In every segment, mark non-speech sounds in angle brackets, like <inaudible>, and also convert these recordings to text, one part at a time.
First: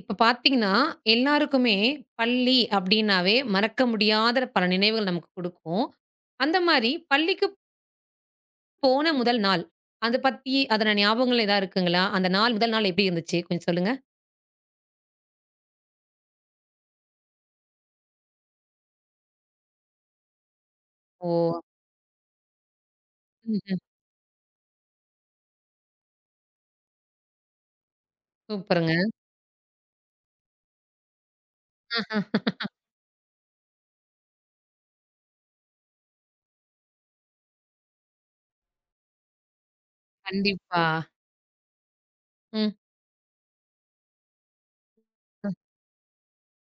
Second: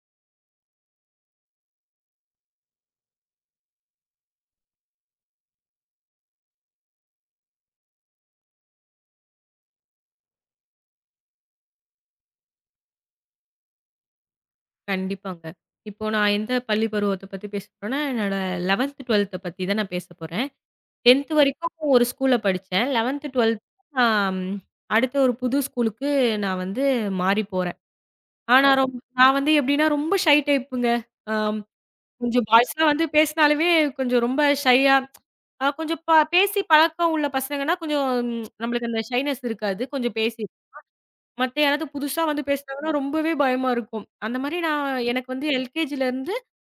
இப்ப பார்த்தீங்கன்னா, எல்லாருக்குமே பள்ளி அப்டின்னாவே மறக்க முடியாத பல நினைவுகள் நமக்கு குடுக்கும். அந்த மாரி பள்ளிக்கு போன முதல் நாள், அத பத்தி அதன ஞாபகங்கள் ஏதாவது இருக்குங்களா? அந்த நாள் முதல் நாள் எப்டி இருந்துச்சு? கொஞ்சம் சொல்லுங்க. கண்டிப்பாங்க. இப்போ நான் எந்த பள்ளி பருவத்த பத்தி பேச போறேன்னா, என்னோட 11த், 12த் பத்தி தான் நான் பேச போறேன். ஓ! 10த் வரைக்கும் ஒரு ஸ்கூல்ல படிச்சேன். 11த், 12த் ம்ஹ்ம். நான் அடுத்த ஒரு புது ஸ்கூலுக்கு வந்து மாறி போறேன். ஆனா ரொம் சூப்பருங்க. நான் வந்து எப்படின்னா ரொம்ப ஷை டைப்புங்க. ஆம் ஆஹா. கொஞ்சம் பாய்ஸ்லாம் வந்து பேசினாலுமே கொஞ்சம் ரொம்ப ஷையா கொஞ்சம் பேசி பழக்கம் உள்ள பசங்கன்னா கொஞ்சம் நம்மளுக்கு அந்த ஷைனஸ் இருக்காது. கொஞ்சம் பேசி கண்டிப்பா. மத்த யாராவது புதுசா வந்து ம். பேசினாங்கன்னா ரொம்பவே பயமா இருக்கும். அந்த மாரி எனக்கு வந்து ம். எல்கேஜிலருந்து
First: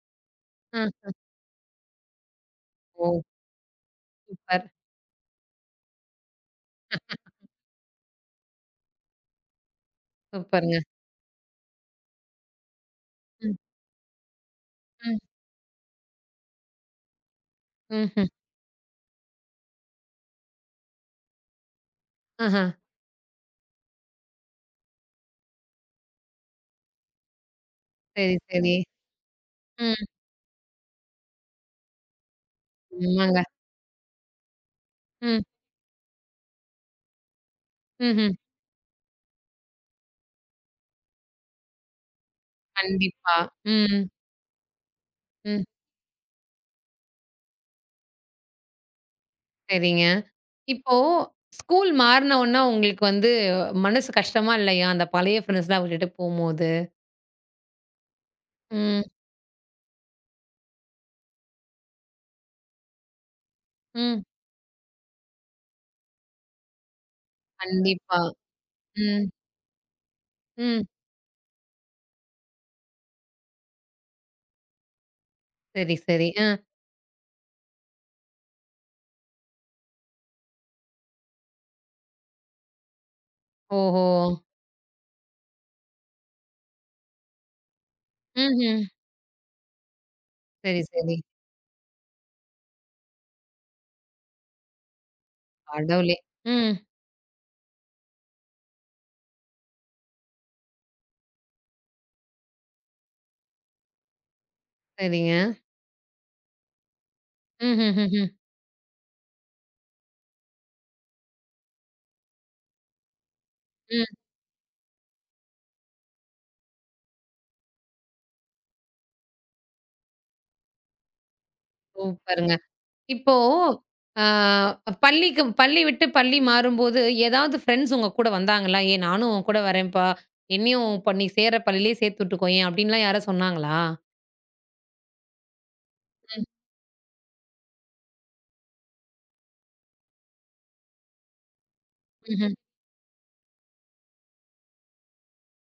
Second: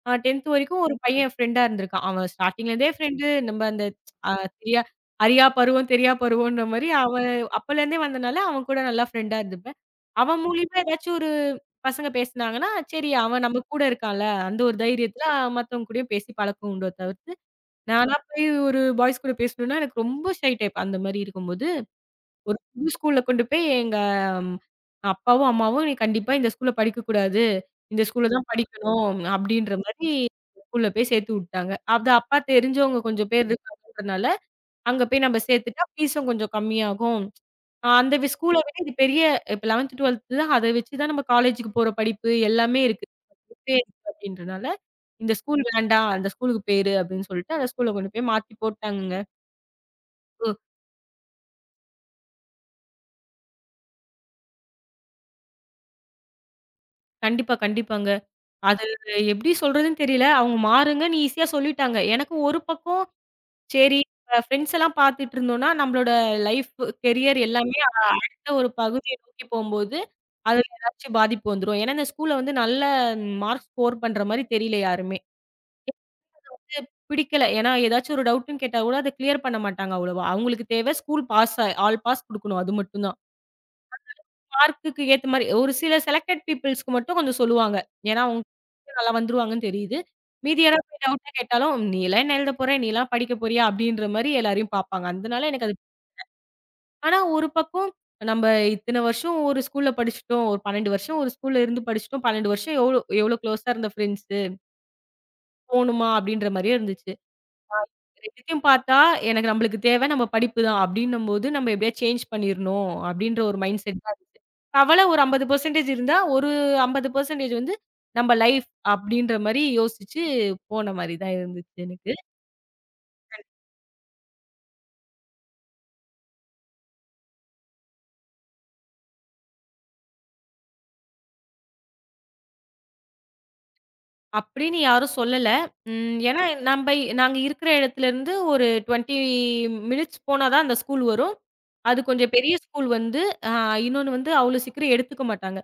10த் வரைக்கும் ம். ஒரு பையன் என் ஃப்ரெண்டா இருந்திருக்கான். அவன் ஸ்டார்ட்டிங்ல இருந்தே ஓ! ஃப்ரெண்டு. நம்ம அந்த அ சூப்பர். தெரியா அறியா பருவம், தெரியா பருவம்ன்ற மாரி அவன் அப்பலேருந்தே வந்தனால, அவன் கூட நல்லா ஃப்ரெண்டா இருந்துப்பேன். அவன் மூலியமா சூப்பருங்க. ஏதாச்சும் ஒரு பசங்க பேசுனாங்கன்னா, சரி அவன் ம். நம்ம கூட இருக்கான்ல, அந்த ஒரு ம். தைரியத்துல மத்தவங்க கூடயும் பேசி பழக்கம் உண்டோ தவிர்த்து, நானா ம்ஹ்ம். போய் ஒரு பாய்ஸ் கூட பேசணும்னா எனக்கு ரொம்ப ஷை டைப் அந்த மாரி இருக்கும்போது ஒரு ஆஹா. புது ஸ்கூல்ல கொண்டு போய் எங்க ம், அப்பாவும், அம்மாவும், "நீ கண்டிப்பா இந்த ஸ்கூல்ல படிக்கக்கூடாது. இந்த ஸ்கூல்ல சரி, தான் சரி. படிக்கணும்." அப்படின்ற ம். மாரி ஸ்கூல்ல போய் சேர்த்து விட்டாங்க. அது அப்பா தெரிஞ்சவங்க கொஞ்சம் ஆமாங்க. பேர் இருக்காங்கன்றனால, அங்க போய் நம்ம ம். சேர்த்துட்டா ஃபீஸும் கொஞ்சம் கம்மியாகும். அந்த வி ம்ஹ்ம். ஸ்கூல விட இது பெரிய இப்ப 11த், 12த் தான் அத வச்சு தான் நம்ம காலேஜுக்கு போற படிப்பு எல்லாமே இருக்கு. கண்டிப்பா. இப்பயே ம். இருக்கு அப்படின்றனால, இந்த ஸ்கூல் ம். வேண்டாம். அந்த ஸ்கூலுக்கு பேரு அப்படின்னு சொல்லிட்டு அந்த ஸ்கூல்ல கொண்டு போய் மாத்தி போட்டாங்கங்க. சரிங்க. ஓ! இப்போ ஸ்கூல் மாறுன உடனே உங்களுக்கு வந்து மனசு கஷ்டமா இல்லையா? அந்த பழைய ஃப்ரெண்ட்ஸ்லாம் விட்டுட்டு போம்போது? கண்டிப்பா, கண்டிப்பாங்க. அது ம், எப்படி சொல்றதுன்னு தெரியல. அவங்க மாறுங்கன்னு ஈஸியா சொல்லிட்டாங்க. எனக்கு ஒரு பக்கம் சரி, ம். ஃப்ரெண்ட்ஸ் எல்லாம் பார்த்துட்டு இருந்தோம்னா, நம்மளோட லைஃப், கெரியர் எல்லாமே கண்டிப்பா. அடுத்த ஒரு பகுதியை ம், நோக்கி போம்போது, அதுல ம். ஏதாச்சும் பாதிப்பு வந்துரும். ஏன்னா, இந்த ஸ்கூல்ல வந்து நல்ல மார்க் ஸ்கோர் பண்ற மாரி தெரியல யாருமே. சரி, சரி. அ. இது பிடிக்கல. ஏன்னா, ஏதாச்சும் ஒரு டவுட்ன்னு கேட்டா கூட அத கிளியர் பண்ண மாட்டாங்க அவ்வளவா. அவங்களுக்கு தேவை ஸ்கூல் பாஸ் ஆல் பாஸ் குடுக்கணும். அது மட்டும் தான். ஓஹோ! மார்க்குக்கு ஏத்த மாரி. ஒரு சில செலக்டட் பீப்பிள்ஸ்க்கு மட்டும் கொஞ்சம் சொல்லுவாங்க. ஏன்னா, அவங்க ம்ஹ்ம். <laughs> நல்லா வந்துருவாங்கன்னு தெரியுது. மீதி சரி, யாராவது போய் சரி. டவுட்டா கேட்டாலும், "நீலாம் என்ன எழுதப் போற? நீலாம் படிக்கப் போறியா?" அப்படின்ற மாரி எல்லாரையும் பார்ப்பாங்க. அதனால எனக்கு அது கடவுளே! ம். ஆனா ஒரு பக்கம் நம்ம இத்தன வருஷம் ஒரு ஸ்கூல்ல படிச்சுட்டோம். ஒரு 12 வருஷம் ஒரு ஸ்கூல்ல இருந்து படிச்சுட்டோம். 12 வருஷம் எவ்ளோ எவ்ளோ க்ளோஸா இருந்த ஃப்ரெண்ட்ஸு. சரிங்க. போணுமா? அப்படின்ற மாரியே இருந்துச்சு. ம்ஹ்ஹ்ஹ்ம். ம். 2த்தையும் பார்த்தா, எனக்கு நம்மளுக்கு தேவை நம்ம படிப்பு தான் அப்படின்னும்போது, நம்ம எப்படியாவது சேஞ்ச் பண்ணிறணும் அப்படின்ற ஒரு மைண்ட் ம் செட் ம் தான் ம். இருந்துச்சு. கவலை ஒரு 50% இருந்தா, ஒரு 50% வந்து நம்ம லைஃப் அப்படின்ற மாரி யோசிச்சு போன மாரி தான் இருந்துச்சு எனக்கு. சூப்பருங்க. இப்போ அ பள்ளிக்கு பள்ளி விட்டு பள்ளி மாறும்போது, ஏதாவது ஃப்ரெண்ட்ஸ் உங்க கூட வந்தாங்களா? "ஏய் நானும் உன் கூட வரேன்ப்பா. என்னையும் இப்ப நீ சேர்ற பள்ளியிலேயே சேர்த்து விட்டுக்கோயேன்" அப்படின்லாம் யாரும் சொன்னாங்களா? அப்படின்னு யாரும் சொல்லல. ஏன்னா ம். நம்ப நாங்க இருக்கிற இடத்துலருந்து ஒரு 20 மினிட்ஸ் போனா தான் அந்த ஸ்கூல் வரும். அது கொஞ்சம் பெரிய ம்ஹ்ம். ஸ்கூல் வந்து, அ இன்னொன்னு வந்து அவ்வளோ சீக்கிரம் எடுத்துக்க மாட்டாங்க.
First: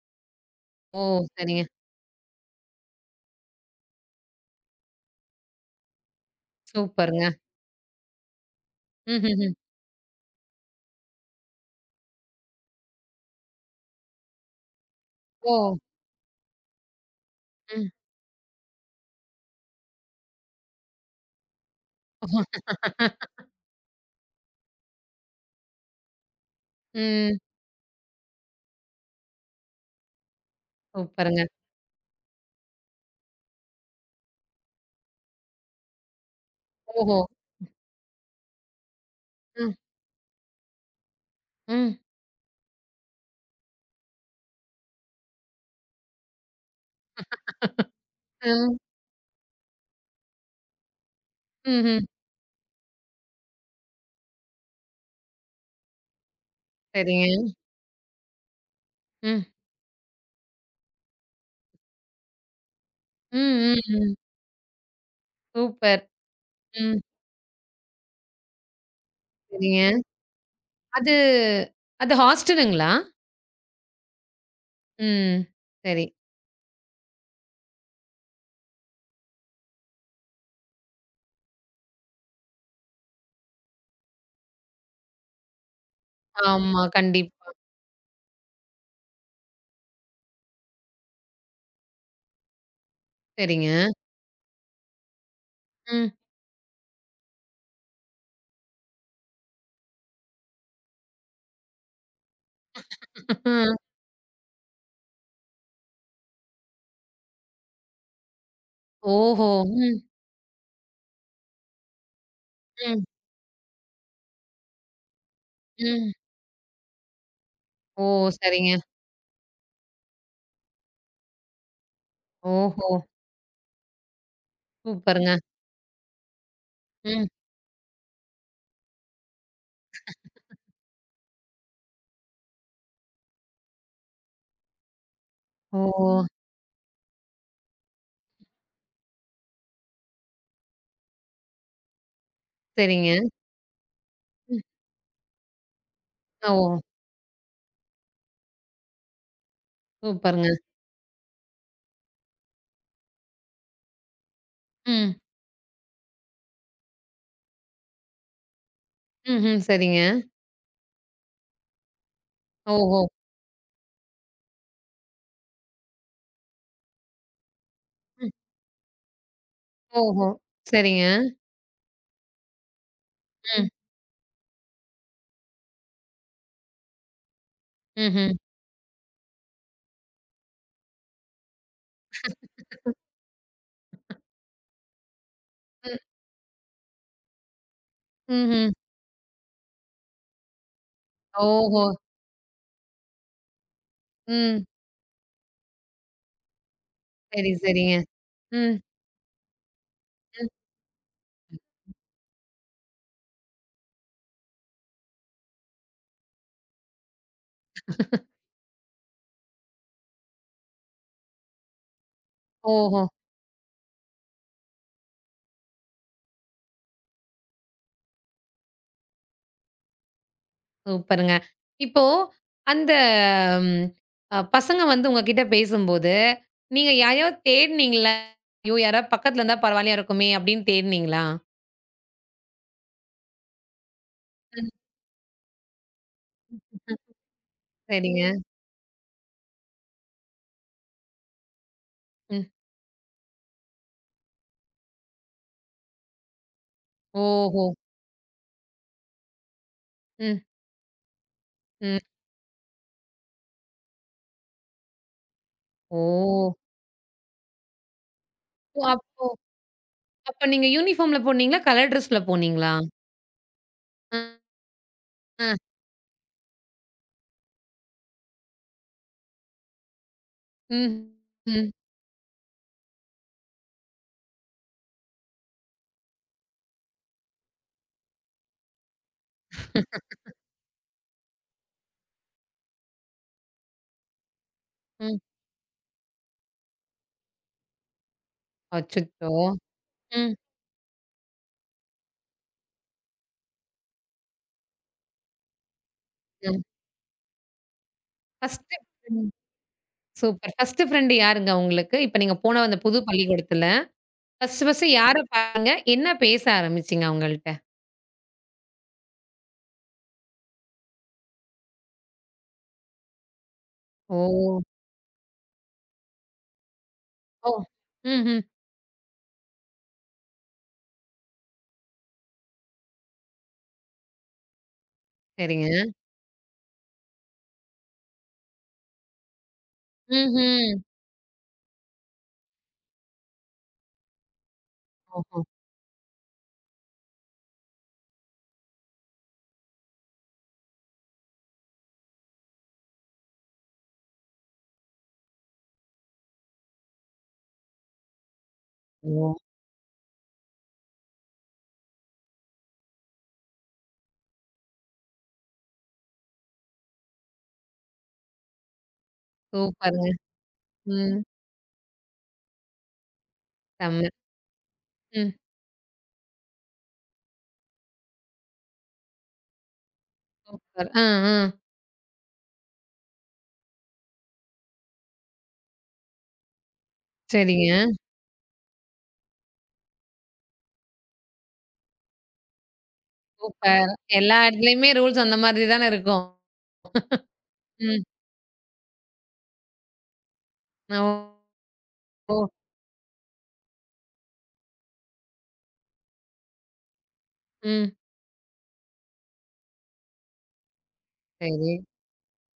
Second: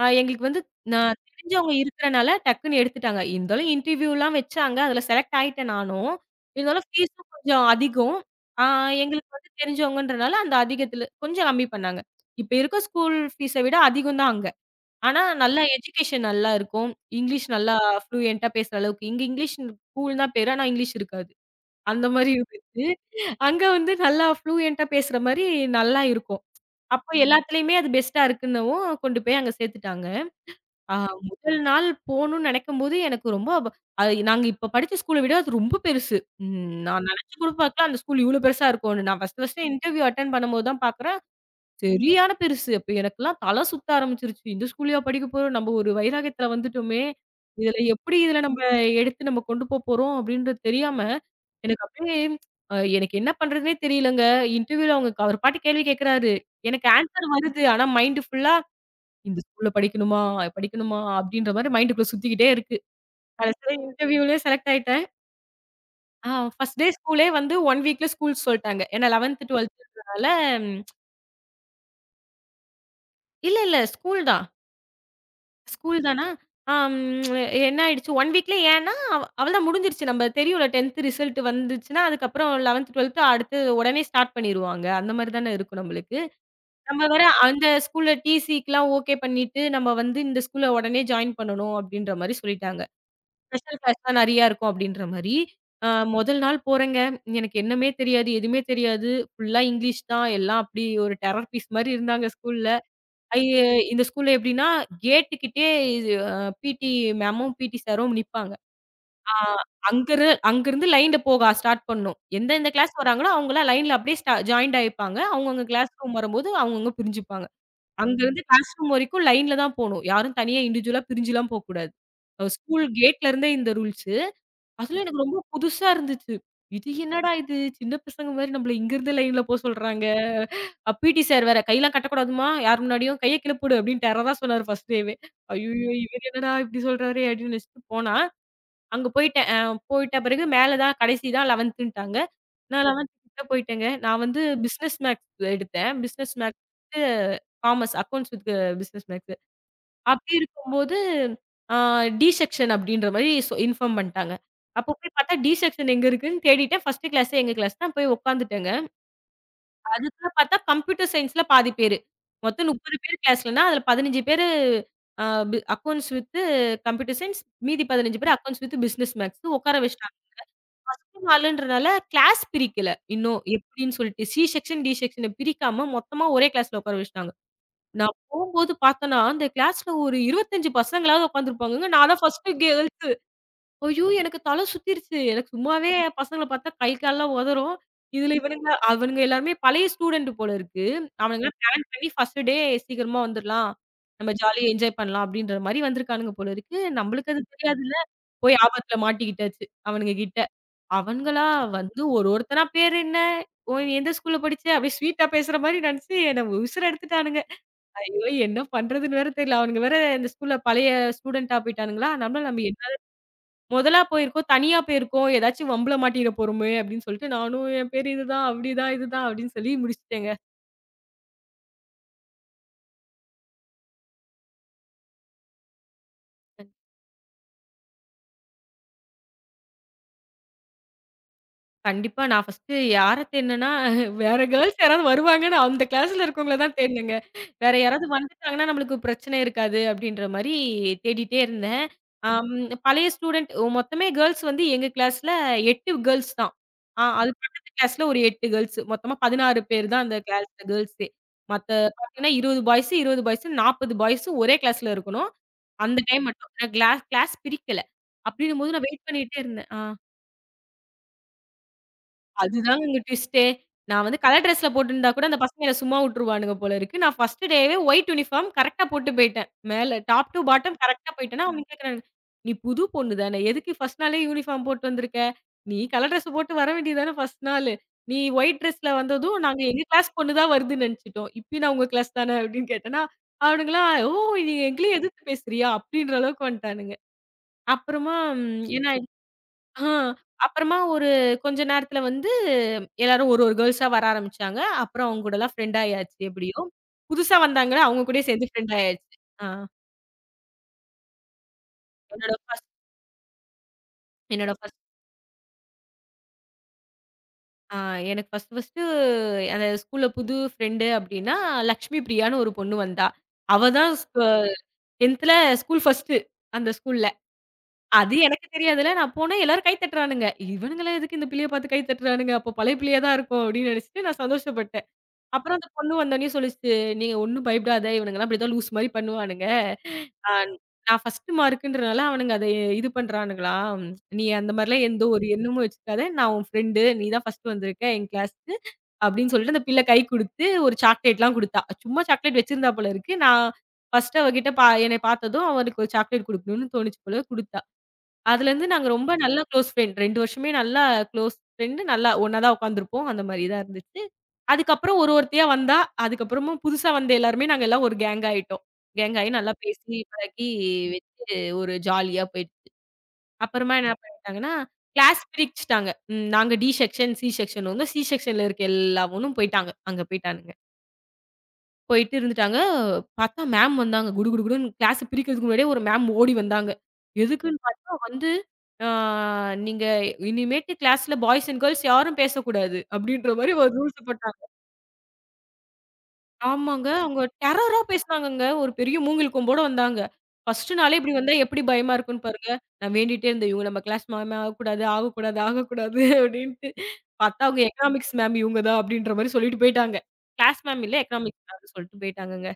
எங்களுக்கு வந்து ஓ! நான் சரிங்க. தெரிஞ்சவங்க இருக்கிறனால டக்குன்னு எடுத்துட்டாங்க. இருந்தாலும் இன்டர்வியூலாம் வச்சாங்க. அதுல செலக்ட் ஆயிட்டேன் நானும். இருந்தாலும் சூப்பருங்க. ஃபீஸும் கொஞ்சம் அதிகம். ஆ எங்களுக்கு ம்ஹ்ஹ்ம். வந்து தெரிஞ்சவங்கன்றனால அந்த அதிகத்துல கொஞ்சம் கம்மி பண்ணாங்க. இப்ப இருக்க ஸ்கூல் ஃபீஸ விட அதிகம் தான் அங்க. ஆனா ஓ! நல்லா எஜுகேஷன் நல்லா இருக்கும். இங்கிலீஷ் நல்லா ம். ஃப்ளூயன்ட்டா பேசுற அளவுக்கு. இங்க இங்கிலீஷ் ஸ்கூல் தான் பேரு. ஆனா இங்கிலீஷ் இருக்காது. அந்த மாரி இருந்துச்சு. <laughs> அங்க வந்து நல்லா ஃப்ளூயன்ட்டா பேசுற மாரி நல்லா இருக்கும். அப்போ ம். எல்லாத்துலயுமே அது பெஸ்ட்டா இருக்குன்னவும் கொண்டு போய் அங்க சேர்த்துட்டாங்க. ஆ சூப்பருங்க. முதல் நாள் போணும்னு நெனைக்கும்போது எனக்கு ரொம்ப அது நாங்க இப்ப படிச்ச ஸ்கூல விட அது ரொம்ப பெருசு. நான் ஓஹோ! நெனச்சு கூட பார்க்கல அந்த ஸ்கூல் இவ்ளோ பெருசா இருக்கும்னு. நான் ஃபர்ஸ்ட் ஃபர்ஸ்ட் ம், இன்டர்வியூ அட்டெண்ட் பண்ணும்போது தான் பார்க்குறேன். ம். சரியான பெருசு. அப்ப எனக்கெல்லாம் தல சுத்த ஆரம்பிச்சுருச்சு. இந்த ஸ்கூல்லயா படிக்க போறோம்? நம்ம ஒரு வைராக்கியத்துல வந்துட்டோமே! இதுல நம்ம ம், எடுத்து நம்ம கொண்டு போ போறோம் அப்படின்றது தெரியாம, எனக்கு ம்ஹ்ம். அப்படியே எனக்கு என்ன பண்றதுன்னே தெரியலங்க. இன்டர்வியூல அவர் பாட்டுக்கு கேள்வி கேட்கிறாரு. எனக்கு ஆன்சர் சரிங்க. வருது. ஆனா மைண்ட் ஃபுல்லா இந்த ம், ஸ்கூல்ல படிக்கணுமா? படிக்கணுமா? அப்படின்ற மாரி மைண்டுக்குள்ள சுத்திக்கிட்டே இருக்கு. ம், கடைசில ம், ம். இன்டர்வியூலயே செலக்ட் ஆயிட்டேன். சூப்பர். ஆ ஃபர்ஸ்ட் டே ம். ஸ்கூலே வந்து 1 வீக்ல ஸ்கூல் சொல்ட்டாங்க. ஏன்னா 11த், சரிங்க. 12த்ன்றனால அது அது ஹாஸ்டலுங்களா? இல்ல, இல்ல ஸ்கூல் தான். ம். ஸ்கூல் சரி. தானா? ஆம் என்ன ஆயிடுச்சு 1 வீக்ல ஏன்னா, அவளதான் முடிஞ்சிருச்சு. நம்ம தெரியும்ல 10த் ரிசல்ட் வந்துச்சுன்னா, அதுக்கப்புறம் 11த், 12த் அடுத்து உடனே ஸ்டார்ட் பண்ணிருவாங்க. அந்த மாரி தானே இருக்கும் நம்மளுக்கு. ஆமா. நம்ம வேற கண்டிப்பா. அந்த ஸ்கூல்ல டிசிக்குலாம் ஓகே பண்ணிட்டு, நம்ம வந்து இந்த ஸ்கூல்ல உடனே ஜாயின் பண்ணணும் அப்படின்ற மாரி சொல்லிட்டாங்க. சரிங்க. ஸ்பெஷல் கிளாஸ்லாம் நெறையா இருக்கும் அப்டின்ற மாரி, அ ம். முதல் நாள் போறேங்க. எனக்கு என்னமே தெரியாது, எதுவுமே தெரியாது. ஃபுல்லா இங்கிலீஷ் தான். எல்லாம் அப்டி ஒரு டெரர் பீஸ் மாரி இருந்தாங்க ஸ்கூல்ல. ஐ <laughs> இந்த ஸ்கூல்ல எப்டின்னா, கேட்டுக்கிட்டே இது அ பிடி மேமும், பிடி சாரும் நிப்பாங்க. ஆ ஓஹோ! ம், அங்கரு அங்கருந்து லைன்ல போக ஸ்டார்ட் பண்ணணும். எந்தெந்த கிளாஸ் ம், வராங்களோ, அவங்கலாம் லைன்ல அப்டியே ஜாயிண்ட் ஆயிப்பாங்க. அவங்கவங்க கிளாஸ் ம். ரூம் வரும்போது, அவங்கவங்க பிரிஞ்சுப்பாங்க. ஓ! அங்கருந்து கிளாஸ் சரிங்க. ரூம் வரைக்கும் லைன்ல தான் போணும். யாரும் தனியா இண்டிவிஜுவலா பிரிஞ்சுலாம் போக்கூடாது. ஸ்கூல் ஓஹோ! கேட்லருந்தே இந்த ரூல்ஸ். அதுல எனக்கு சூப்பருங்க. ரொம்ப புதுசா இருந்துச்சு. இது ம். என்னடா இது? சின்ன பசங்க மாரி நம்மள இங்கிருந்து லைன்ல போ சொல்றாங்க. பிடி சார் வேற கையெல்லாம் கட்டக்கூடாதும்மா, யார் முன்னாடியும். கைய கீழ போடு அப்டின்னு டெரரா சொன்னாரு ஃபர்ஸ்ட் டேவே. ஐய்யய்யோ! இவரு ஓ! என்னடா இப்டி சொல்றாரே அப்டின்னு நெனச்சுட்டு போனா, அங்க போயிட்டேன். போயிட்ட பிறகு மேல தான் கடைசி தான் 11த்ன்ட்டாங்க. நான் சரிங்க. 11த் கிட்ட போயிட்டேங்க. நான் வந்து ம். பிசினஸ் மேக்ஸ் எடுத்தேன். பிசினஸ் ஓ! மேக்ஸ் வந்து commerce accounts with business maths. அப்படி சூப்பருங்க. இருக்கும்போது, ஆ டி செக்ஷன் அப்படின்ற மாரி இன்ஃபார்ம் பண்ணிட்டாங்க. அப்போ போய் ம், பார்த்தா, டி செக்ஷன் எங்க இருக்குன்னு தேடிட்டேன். ஃபர்ஸ்ட் கிளாஸே எங்க கிளாஸ் தான். போய் உட்காந்துட்டேங்க. ம்ஹ்ம். சரிங்க. அதுக்குள்ள பார்த்தா கம்ப்யூட்டர் சயின்ஸ்ல பாதி பேரு. மொத்தம் 30 ஓஹோ! பேர் கிளாஸ்லன்னா, அதுல 15 பேரு அ பி அக்கவுண்ட்ஸ் வித் கம்ப்யூட்டர் சயின்ஸ். மீதி 15 ம். பேர் அக்கவுண்ட்ஸ் வித் பிசினஸ் மேத்ஸ் உட்கார வச்சுட்டாங்க. ஓஹோ! சரிங்க. ஃபர்ஸ்ட் நாளுன்றனால கிளாஸ் பிரிக்கல. இன்னும் ம். எப்படின்னு சொல்லிட்டு, சி செக்ஷன், டி செக்ஷன பிரிக்காம மொத்தமா ஒரே கிளாஸ்ல உட்கார வச்சுட்டாங்க. நான் ம்ஹ்ம். போம்போது பார்த்தேன்னா, அந்த கிளாஸ்ல ஒரு 25 பசங்களாவது உட்காந்துருப்பாங்கங்க. நான் தான் ஃபர்ஸ்ட்டு கேர்ல்ஸு. ஐயோ! எனக்கு தல சுத்திருச்சு. எனக்கு சும்மாவே ம். பசங்கள பார்த்தா கை கால்லாம் உதறும். இதுல ம்ஹ்ம். அவனுங்க எல்லாருமே பழைய ஸ்டூடண்ட் போல இருக்கு. அவனுங்கலாம் பிளான் ஓஹோ! பண்ணி ஃபர்ஸ்ட்டு டே சீக்கிரமா வந்துர்லாம். நம்ம ம். ஜாலியா என்ஜாய் பண்ணலாம் அப்படின்ற மாரி வந்திருக்கானுங்க போல இருக்கு. நம்மளுக்கு அது சரி, சரிங்க. தெரியாதுல்ல. போய் ம். ஆபத்துல மாட்டிக்கிட்டாச்சு அவனுங்க கிட்ட. ம். அவனுங்களா வந்து ஒருத்தனா பேர் என்ன? "ஓ! நீ எந்த ஸ்கூல்ல படிச்ச?" அப்படியே ஸ்வீட்டா பேசுற மாரி நெனச்சு என்ன உசுர எடுத்துட்டானுங்க. ஐயோ! என்ன பண்றதுன்னு வேற தெரியல. அவனுங்க வேற இந்த ஸ்கூல்ல பழைய ஸ்டூடெண்ட்டா போயிட்டானுங்களா, அதனால நம்ம என்ன ஓஹோ! முதலா போயிருக்கோம், தனியா போயிருக்கோம். ஏதாச்சும் வம்புல மாட்டிற போறோமே! அப்டின்னு சொல்லிட்டு, நானும் என் பேரு இதுதான், அப்டிதான், இதுதான் அப்டின்னு சொல்லி முடிச்சுட்டேங்க. சூப்பருங்க. இப்போ அந்த ம் அ பசங்க வந்து உங்ககிட்ட பேசும்போது, நீங்க யாரையோ தேடுனீங்களா? ஐயோ! யாராவது பக்கத்துல இருந்தா பரவாயில்லையா இருக்குமே! அப்படின்னு தேடுனீங்களா? கண்டிப்பா. நான் ஃபர்ஸ்ட்டு யார தேடுனேன்னா, வேற ம். கேர்ல்ஸ் யாராவது வருவாங்கன்னு அந்த கிளாஸ்ல இருக்கவங்கள தான் தேடுனேங்க. வேற யாராவது சரிங்க. வந்துட்டாங்கன்னா, நம்மளுக்கு பிரச்சனை இருக்காது அப்படின்ற மாரி தேடிட்டே இருந்தேன். ம். அம் பழைய ஸ்டூடண்ட் மொத்தமே கேர்ல்ஸ் வந்து எங்க கிளாஸ்ல 8 கேர்ல்ஸ் தான். அது ஓஹோ! பக்கத்து கிளாஸ்ல ஒரு 8 கேர்ல்ஸ். மொத்தமா 16 பேர் தான் அந்த ம். கிளாஸ்ல கேர்ல்ஸே. மத்த ம். பார்த்தீங்கன்னா 20 பாய்ஸ், 20 பாய்ஸ், 40 பாய்ஸ் ஒரே கிளாஸ்ல இருக்கணும். அந்த ஓ! டைம் மட்டும். நான் கிளாஸ் கிளாஸ் பிரிக்கல. அப்படின்னும்போது ஓ, நான் வெயிட் பண்ணிட்டே இருந்தேன். ஆ. அப்ப நீங்க யூனிஃபார்ம்ல போனீங்களா? கலர் ட்ரெஸ்ல போனீங்களா? அதுதாங்க இங்க ட்விஸ்ட்டே. நான் வந்து அ, கலர் ட்ரெஸ்ல போட்டிருந்தா கூட அந்த அ. பசங்க என்ன சும்மா வுட்டுருவானுங்க போல இருக்கு. நான் ஃபர்ஸ்ட் டேவே ஒயிட் யூனிஃபார்ம் கரெக்ட்டா போட்டு போயிட்டேன். மேல டாப் டூ பாட்டம் ம். கரெக்ட்டா போயிட்டேன்னா, அவங்க ம். கேட்கறாங்க, "நீ புது பொண்ணு தானே, எதுக்கு ஃபர்ஸ்ட் நாளே யூனிஃபார்ம் போட்டு வந்திருக்க? நீ கலர் ட்ரெஸ் போட்டு வர வேண்டியது தானே ஃபர்ஸ்ட் நாளு. நீ ஒயிட் ட்ரெஸ்ல வந்ததும் நாங்க எங்க கிளாஸ் பொண்ணு தான் வருதுன்னு நெனச்சுட்டோம். இப்பயும் நான் உங்க கிளாஸ் தானே?" அப்படின்னு கேட்டேன்னா, அவனுங்கலாம், "ஓ! நீ எங்களையும் ம். எதிர்த்து பேசுறியா?" அப்படின்ற அளவுக்கு வந்துட்டானுங்க. அப்புறமா என்ன அச்சச்சோ! ஆ. ம், அப்புறமா ஒரு கொஞ்ச நேரத்துல வந்து எல்லாரும் ஒரு கேர்ல்ஸா வர ஆரம்பிச்சாங்க. அப்புறம் அவங்க கூடலாம் ஃப்ரெண்ட் ஆயாச்சு எப்படியோ. ம். புதுசா வந்தாங்கல்ல, அவங்க கூடயும் சேர்ந்து ஃப்ரெண்ட் ஃபர்ஸ்ட்டு ஆயாச்சு. ம். ஆ சூப்பர். ஃபர்ஸ்ட்டு ஃப்ரெண்டு யாருங்க உங்களுக்கு? இப்ப நீங்க என்னோட போன ஃபர்ஸ்ட் அந்த புது பள்ளிக்கூடத்துல, என்னோட ஃபர்ஸ்ட்டு ஃபர்ஸ்ட் ஃபர்ஸ்ட்டு யார பாத்தீங்க? என்ன பேச ஆரம்பிச்சீங்க அவங்கள்ட்ட? ஆ எனக்கு ஃபர்ஸ்ட்டு அந்த ஸ்கூல்ல புது ஃப்ரெண்டு அப்படின்னா, லக்ஷ்மி பிரியான்னு ஒரு பொண்ணு வந்தா. அவ தான் ஓ! 10த்ல ஸ்கூல் ஃபர்ஸ்ட்டு அந்த ஸ்கூல்ல. ஓ! அது ம்ஹ்ம். எனக்கு தெரியாதுல்ல. நான் போனேன் எல்லாரும் கை தட்டுறானுங்க. இவனுங்கலாம் எதுக்கு இந்த பிள்ளைய பார்த்து கை தட்டுறானுங்க? அப்போ பழைய பிள்ளையா தான் இருக்கும் அப்படின்னு நினைச்சுட்டு நான் சந்தோஷப்பட்டேன். அப்புறம் அந்த சரிங்க. பொண்ணு வந்தோனே சொல்லுச்சு, "நீங்க ஒண்ணும் பயப்படாத. இவனுங்கலாம் இப்படிதான் லூஸ் மாரி பண்ணுவானுங்க. அ ம்ஹ்ம். நான் ஃபர்ஸ்ட் மார்க்குன்றனால அவனுங்க அத இது பண்றானுங்களாம். நீ அந்த மாரிலாம் எந்த ஒரு ஓஹோ! எண்ணமும் வச்சுக்காத. நான் உன் ஃப்ரெண்டு. நீ தான் ஃபர்ஸ்ட் வந்திருக்க என் கிளாஸ்க்கு." அப்படின்னு சொல்லிட்டு அந்த பிள்ளை கை குடுத்து ஒரு சாக்லேட்லாம் குடுத்தா. சும்மா சாக்லேட் வச்சிருந்தா போல இருக்கு. நான் ஃபர்ஸ்ட் அவகிட்ட பா என்னை பார்த்ததும் அவளுக்கு ஒரு சாக்லேட் குடுக்கணும்னு தோணுச்சு போல குடுத்தா. அதுலேருந்து நாங்க ரொம்ப ஓ! நல்லா குளோஸ் ஃப்ரெண்ட். 2 வருஷமே நல்லா குளோஸ் ஃப்ரெண்ட். நல்லா ஒண்ணா தான் உட்காந்துருப்போம். அந்த மாரி தான் இருந்துச்சு. அதுக்கப்புறம் ஒரு ஒருத்தியா வந்தா, அதுக்கப்புறமும் புதுசா வந்த எல்லாருமே நாங்க எல்லாம் ஒரு கேங் ஆயிட்டோம். கேங் ஆயி நல்லா பேசி சூப்பருங்க. பழகி ம். வச்சு ஒரு ஜாலியா போயிடுச்சு. அப்புறமா என்ன செம்ம. பண்ணிட்டாங்கன்னா, கிளாஸ் ம். பிரிச்சுட்டாங்க. நாங்க டி செக்ஷன், சி செக்ஷன்வங்க. சி செக்ஷன்ல இருக்க எல்லாவனும் போயிட்டாங்க. அங்க போயிட்டானுங்க. சூப்பர். ஆ, ஆ. போயிட்டு இருந்துட்டாங்க. பார்த்தா மேம் வந்தாங்க. குடு குடு குடுன்னு கிளாஸ பிரிக்கிறதுக்கு முன்னாடியே ஒரு மேம் ஓடி வந்தாங்க. எதுக்குன்னு பார்த்தா சரிங்க. வந்து, ஆ "நீங்க இனிமேட்டு கிளாஸ்ல பாய்ஸ் அண்ட் கேர்ள்ஸ் யாரும் பேசக்கூடாது." அப்படின்ற மாரி ஒரு சூப்பர். ரூல்ஸ் எல்லா போட்டாங்க. இடத்துலயுமே ரூல்ஸ் அந்த மாதிரி தானே இருக்கும். ஆமாங்க. அவங்க டெரரா ம். பேசுனாங்கங்க. ஒரு பெரிய மூங்கில் கொம்போட வந்தாங்க. ஃபர்ஸ்ட் நாளே ஓ! இப்படி வந்தா எப்படி பயமா இருக்கும்ன்னு ஓ! பாருங்க. நான் வேண்டிட்டே இருந்தேன். இவங்க நம்ம கிளாஸ் மேமே ஆகக்கூடாது, ஆகக்கூடாது, ஆகக்கூடாது அப்படின்ட்டு. பார்த்தா அவங்க ம். எக்கனாமிக்ஸ் மேம் இவங்க தான் அப்படின்ற மாரி சொல்லிட்டு போயிட்டாங்க. கிளாஸ் மேம் இல்ல, எக்கனாமிக்ஸ் சரி. மேம்னு சொல்லிட்டு போயிட்டாங்கங்க.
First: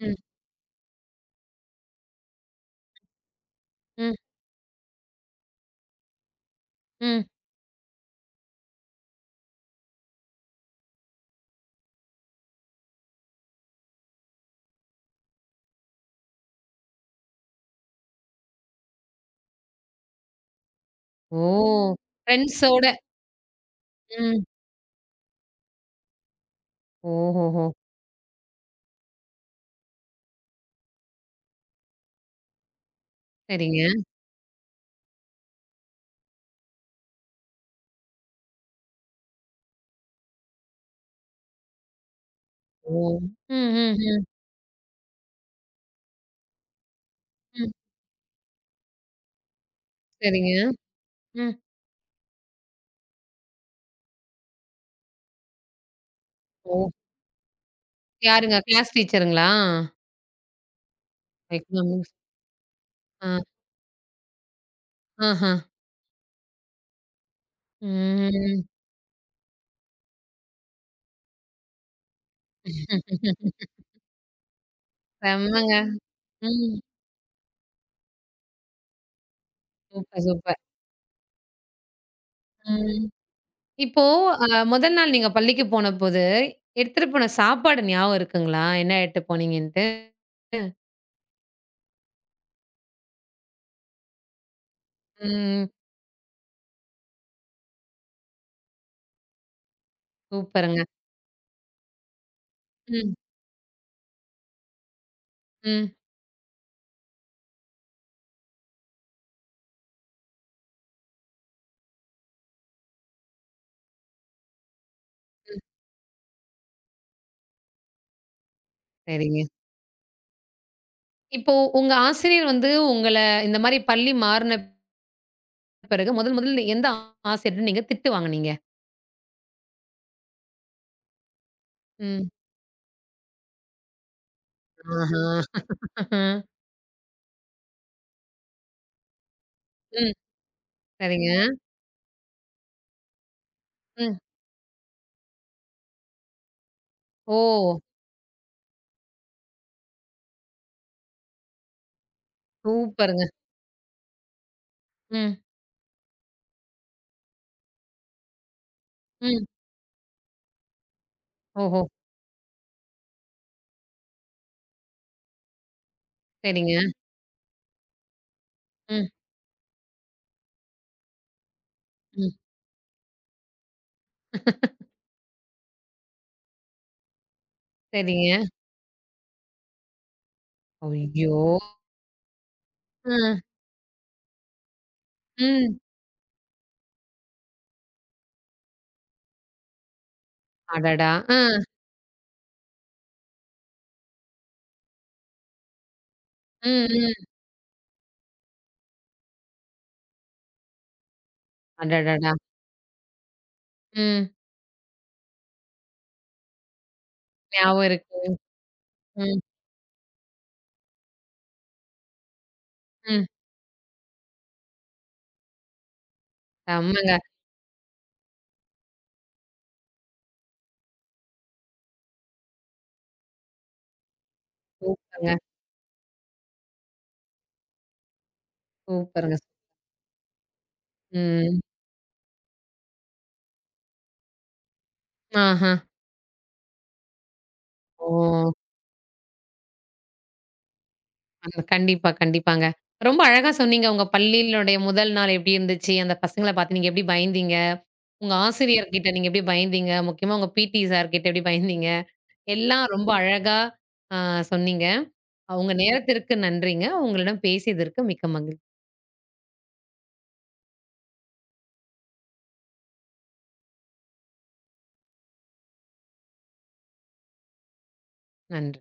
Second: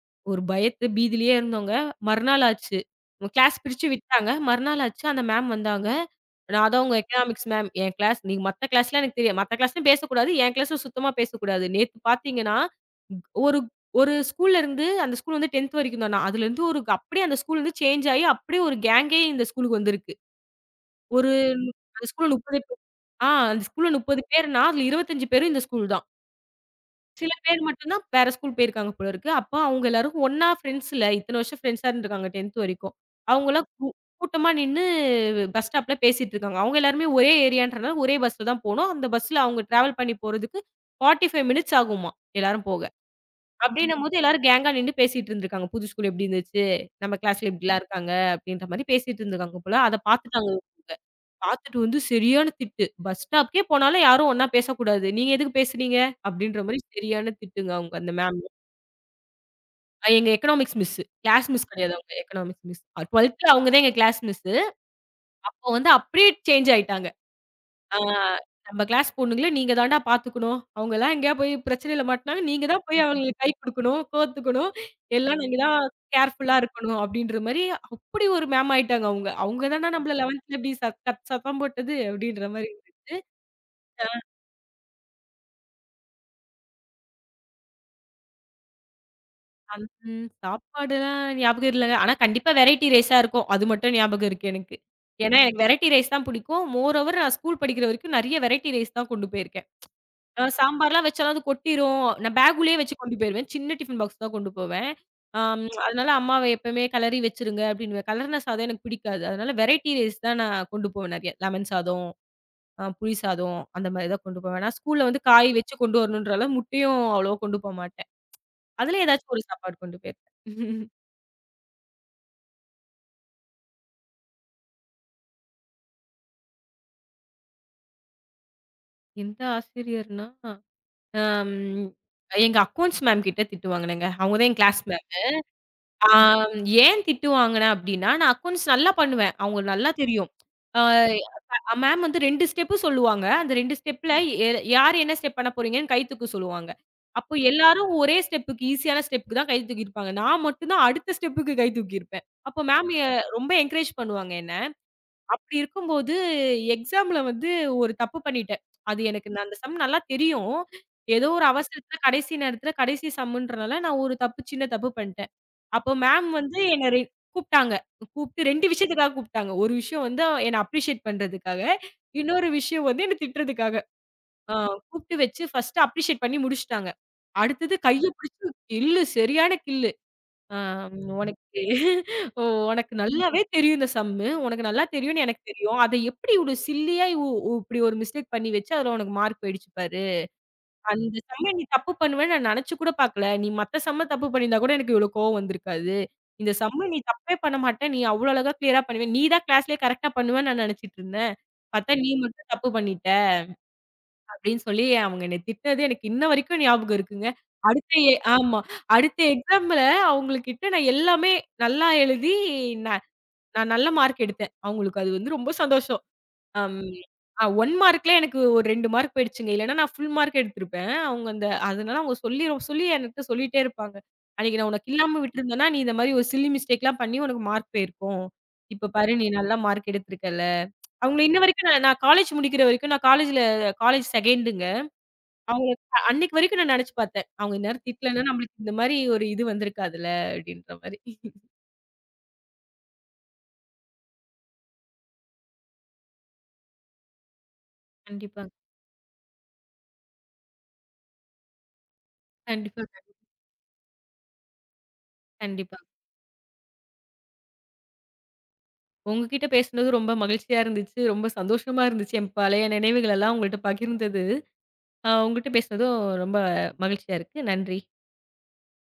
ம், ஒரு பயத்து, பீதியிலயே இருந்தோங்க. மறுநாள் ஆச்சு. கிளாஸ் பிரிச்சு ம், விட்டாங்க. மறுநாள் ஆச்சு. அந்த மேம் வந்தாங்க. நான் அதான் உங்க ம். Economics ma'am. என் கிளாஸ் நீங்க மத்த கிளாஸ்லாம் எனக்கு தெரியாது. மத்த கிளாஸ்லயும் பேசக்கூடாது. என் கிளாஸ்ல சுத்தமா பேசக்கூடாது. நேத்து பார்த்தீங்கன்னா, ஒரு ஒரு ஸ்கூல்ல இருந்து அந்த ஸ்கூல் வந்து 10த் வரைக்கும் தான். நான் அதுலருந்து ஒரு அப்படியே அந்த ஸ்கூல் வந்து சேஞ்ச் ஆயி அப்படியே ஒரு கேங்கே இந்த ஸ்கூலுக்கு வந்திருக்கு. ஒரு ஓ! அந்த ஸ்கூல்ல 30 பேர். ஃப்ரெண்ட்ஸோட. ஆ அந்த ஸ்கூல்ல 30 ம். பேர்னா, அதுல 25 பேரும் இந்த ஸ்கூல் தான். சில பேர் ஓஹோஹோ! மட்டும் தான் வேற ஸ்கூல் போயிருக்காங்க போல இருக்கு. அப்ப அவங்க எல்லாரும் ஒண்ணா ஃப்ரெண்ட்ஸ்ல இத்தன வருஷம் ஃப்ரெண்ட்ஸா இருந்திருக்காங்க 10த் வரைக்கும். அவங்கலாம் சரிங்க. கூ கூட்டமா நின்னு பஸ் ஸ்டாப்ல பேசிட்டு இருக்காங்க. அவங்க எல்லாருமே ஒரே ஏரியான்றனால ஒரே பஸ்ல தான் போனோம். அந்த பஸ்ல அவங்க டிராவல் பண்ணி போறதுக்கு 45 மினிட்ஸ் ஆகுமாம் எல்லாரும் போக. ஓ! ம், ம், அப்படின்னும்போது ம், எல்லாரும் கேங்கா நின்னு பேசிட்டு இருந்திருக்காங்க. புது ஸ்கூல் எப்படி இருந்துச்சு? நம்ம கிளாஸ்ல ம். இப்படிலாம் இருக்காங்க அப்படின்ற மாரி பேசிட்டு இருந்திருக்காங்க போல. அத பாத்துட்டாங்க. சரிங்க. ம். பாத்துட்டு வந்து சரியான திட்டு. பஸ் ஸ்டாப்க்கே போனாலும் யாரும் ஒண்ணா பேசக்கூடாது. நீங்க எதுக்கு பேசுறீங்க? அப்படின்ற மாரி ஓ! சரியான திட்டுங்க அவங்க அந்த மேம். யாருங்க? கிளாஸ் டீச்சருங்களா? எங்க எக்கனாமிக்ஸ் மிஸ்ஸு. கிளாஸ் மிஸ் கிடையாது அவங்க. எக்கனாமிக்ஸ். Economics miss. ஆ. 12ல அவங்க தான் எங்க கிளாஸ் மிஸ்ஸு. ஆஹ. அப்போ வந்து அப்படியே சேஞ்ச் ஆயிட்டாங்க. ஆ ம். "நம்ம கிளாஸ் பொண்ணுங்கள நீங்க தான்டா பாத்துக்கணும். அவங்கலாம் எங்கேயா போய் பிரச்சனையில மாட்டுனாங்கன்னா, நீங்க தான் போய் <laughs> அவங்களுக்கு கை குடுக்கணும், கோத்துக்கணும். எல்லாம் நீங்க செம்மங்க. தான் கேர்ஃபுல்லா ம். இருக்கணும்." அப்படின்ற மாரி அப்படி ஒரு மேம் ஆயிட்டாங்க அவங்க. அவங்க தான்டா நம்மள சூப்பர், 11th சூப்பர். இப்படி சத் சத் சத்தம் போட்டது அப்படின்ற மாரி. ம். இப்போ முதல் நாள் நீங்க பள்ளிக்கு போனபோது, எடுத்துட்டு போன சாப்பாடு ஞாபகம் இருக்குங்களா? என்ன எடுத்து அந் போனீங்கன்ட்டு? ம் சாப்பாடுலாம் ஞாபகம் இல்லங்க. ஆனா கண்டிப்பா வெரைட்டி ரைஸா இருக்கும். அது மட்டும் ஞாபகம் இருக்கு எனக்கு. ஏன்னா எனக்கு ம். வெரைட்டி ரைஸ் தான் பிடிக்கும். மோர் ஓவர் நான் ஸ்கூல் படிக்கிற வரைக்கும் நெறைய வெரைட்டி ரைஸ் தான் கொண்டு போயிருக்கேன். சூப்பருங்க. சாம்பார்லாம் வச்சாலும் அது கொட்டிரும். நான் பேக்குள்ளேயே வச்சு ம், கொண்டு போயிருவேன். சின்ன டிஃபன் பாக்ஸ் தான் கொண்டு போவேன். ஆம், ம், அதனால அம்மாவ எப்பவுமே கெளறி வச்சுருங்க அப்டின்னுவேன். கலர்ன சாதம் எனக்கு பிடிக்காது. அதனால வெரைட்டி ரைஸ் தான் நான் கொண்டு போவேன் நெறைய. லெமன் சாதம், புளி சாதம் அந்த மாரி தான் கொண்டு போவேன். நான் ஸ்கூல்ல வந்து காய் ம். வச்சு கொண்டு வரணுன்ற அளவு முட்டையும் அவ்வளவா கொண்டு போமாட்டேன். அதுல ஏதாச்சும் ஒரு சரிங்க. சாப்பாடு கொண்டு போயிருப்பேன். இப்போ உங்க ஆசிரியர் வந்து உங்கள இந்த மாரி பள்ளி மாறுன பிறகு முதல் முதல்ல எந்த ஆசிரியர்ட்ட நீங்க திட்டு வாங்குனீங்க? எந்த ஆசிரியர்னா, அம் ம். எங்க அக்கவுண்ட்ஸ் மேம் கிட்ட திட்டு வாங்குனேங்க. அவங்க தான் என் கிளாஸ் மேம். ஆஹா! ஆ ஏன் திட்டு வாங்குனேன் அப்டின்னா, நான் அக்கவுண்ட்ஸ் நல்லா பண்ணுவேன். அவங்களுக்கு நல்லா ம். தெரியும். ஆ சரிங்க. மேம் வந்து 2 ஸ்டெப்பு சொல்லுவாங்க. அந்த 2 ஸ்டெப்ல ம். எ யார் என்ன ஸ்டெப் பண்ண போறீங்கன்னு கை தூக்க சொல்லுவாங்க. அப்போ ஓ! எல்லாரும் ஒரே ஸ்டெப்புக்கு ஈஸியான ஸ்டெப்புக்கு தான் கை தூக்கியிருப்பாங்க. நான் மட்டும் தான் அடுத்த ஸ்டெப்புக்கு கை தூக்கியிருப்பேன். அப்போ மேம் சூப்பருங்க. ரொம்ப என்கரேஜ் பண்ணுவாங்க என்ன. ம். அப்படி இருக்கும்போது எக்ஸாம்ல வந்து ஒரு தப்பு பண்ணிட்டேன். அது எனக்கு ம். நான் அந்த சம் நல்லா தெரியும். ஏதோ ஒரு ஓஹோ! அவசரத்துல கடைசி நேரத்துல கடைசி சம்முன்றனால நான் ஒரு தப்பு சின்ன தப்பு பண்ணிட்டேன். அப்போ மேம் வந்து சரிங்க. என்ன கூப்ட்டாங்க. கூப்ட்டு 2 ம். விஷயத்துக்காக கூப்ட்டாங்க. ஒரு விஷயம் வந்து என்ன அப்ரிஷியேட் பண்றதுக்காக. ம். இன்னொரு விஷயம் வந்து என்ன திட்டுறதுக்காக. ஆ கூப்ட்டு வச்சு ஃபர்ஸ்ட்டு அப்ரிஷியேட் பண்ணி முடிச்சுட்டாங்க. அடுத்தது கைய சரிங்க. பிடிச்சு கில்லு சரியான கில்லு. ஆம், ஐயோ! உனக்கு ஓ! உனக்கு அ. நல்லாவே தெரியும் இந்த சம்மு. உனக்கு நல்லா தெரியும்னு எனக்கு ம். தெரியும். அத எப்படி இவ்ளோ சில்லியா இ உ இப்படி ஒரு மிஸ்டேக் பண்ணி வச்சு, அதுல உனக்கு மார்க் போயிடுச்சு பாரு. அடடா! அந்த அ. சம்ம நீ தப்பு பண்ணுவேன்னு நான் நெனச்சு கூட பாக்கல. நீ மத்த சம்ம தப்பு பண்ணியிருந்தா கூட எனக்கு இவ்ளோ கோவம் வந்திருக்காது. இந்த சம்ம ம். நீ ம். தப்பே பண்ண மாட்ட. நீ அவ்ளோ அழகா கிளியரா பண்ணுவ. நீ தான் கிளாஸ்லயே கரெக்ட்டா பண்ணுவேன்னு நான் நெனச்சுட்டு இருந்தேன். பாத்தா நீ அடடடா! மட்டும் தப்பு பண்ணிட்ட. ம். அப்படின்னு சொல்லி அவங்க என்னை திட்டினது எனக்கு இன்ன வரைக்கும் ஞாபகம் இருக்குங்க. ஞாபகம் அடுத்த எ இருக்கு. ஆமா. அடுத்த ம். எக்ஸாம்ல அவங்கள்கிட்ட நான் எல்லாமே நல்லா எழுதி, நான் ம். நான் நல்ல மார்க் எடுத்தேன். அவங்களுக்கு அது வந்து ரொம்ப சந்தோஷம். அம் செம்மங்க. அ 1 மார்க்ல எனக்கு ஒரு 2 மார்க் போயிடுச்சுங்க. இல்லன்னா நான் ஃபுல் மார்க் எடுத்திருப்பேன். அவங்க அந்த அதனால அவங்க சொல்லி சொல்லி என்கிட்ட சொல்லிட்டே இருப்பாங்க. "அன்னைக்கு நான் உனக்கு இல்லாம சூப்பருங்க. விட்டுருந்தேன்னா, நீ இந்த மாரி ஒரு சில்லி மிஸ்டேக்லாம் பண்ணி உனக்கு மார்க் போயிருக்கும். இப்ப பாரு நீ சூப்பருங்க. நல்லா மார்க் எடுத்திருக்கல்ல." அவங்கள இன்ன ம். வரைக்கும் நான் நான் காலேஜ் முடிக்கிற வரைக்கும் நான் காலேஜ்ல காலேஜ் 2ண்டுங்க. ஆஹா! அவங்களுக்கு அன்னைக்கு வரைக்கும் நான் நெனச்சு பார்த்தேன். அவங்க இந்நேரம் திட்டலன்னா, ஓ! நம்மளுக்கு இந்த மாரி ஒரு இது வந்திருக்காதுல்ல அப்டின்ற மாரி. அந்த கண்டிப்பா, கண்டிப்பாங்க. ரொம்ப அழகா சொன்னீங்க. உங்க பள்ளியினுடைய முதல் நாள் எப்படி இருந்துச்சு? அந்த பசங்கள பார்த்து நீங்க எப்படி பயந்தீங்க? உங்க கண்டிப்பாங்க, ஆசிரியர்கிட்ட நீங்க எப்படி பயந்தீங்க? முக்கியமா உங்க பிடி சார்கிட்ட எப்படி பயந்தீங்க? எல்லாம் கண்டிப்பாங்க, ரொம்ப அழகா அ சொன்னீங்க. உங்க கண்டிப்பா. நேரத்திற்கு நன்றிங்க. உங்களிடம் பேசியதற்கு மிக்க மகிழ்ச்சி. உங்ககிட்ட பேசுனது ரொம்ப மகிழ்ச்சியா இருந்துச்சு. ரொம்ப சந்தோஷமா இருந்துச்சு. என் பழைய நினைவுகள் எல்லாம் உங்கள்ட்ட பகிர்ந்தது. உங்ககிட்ட பேசுனதும் ரொம்ப மகிழ்ச்சியா இருக்கு. நன்றி. நன்றி.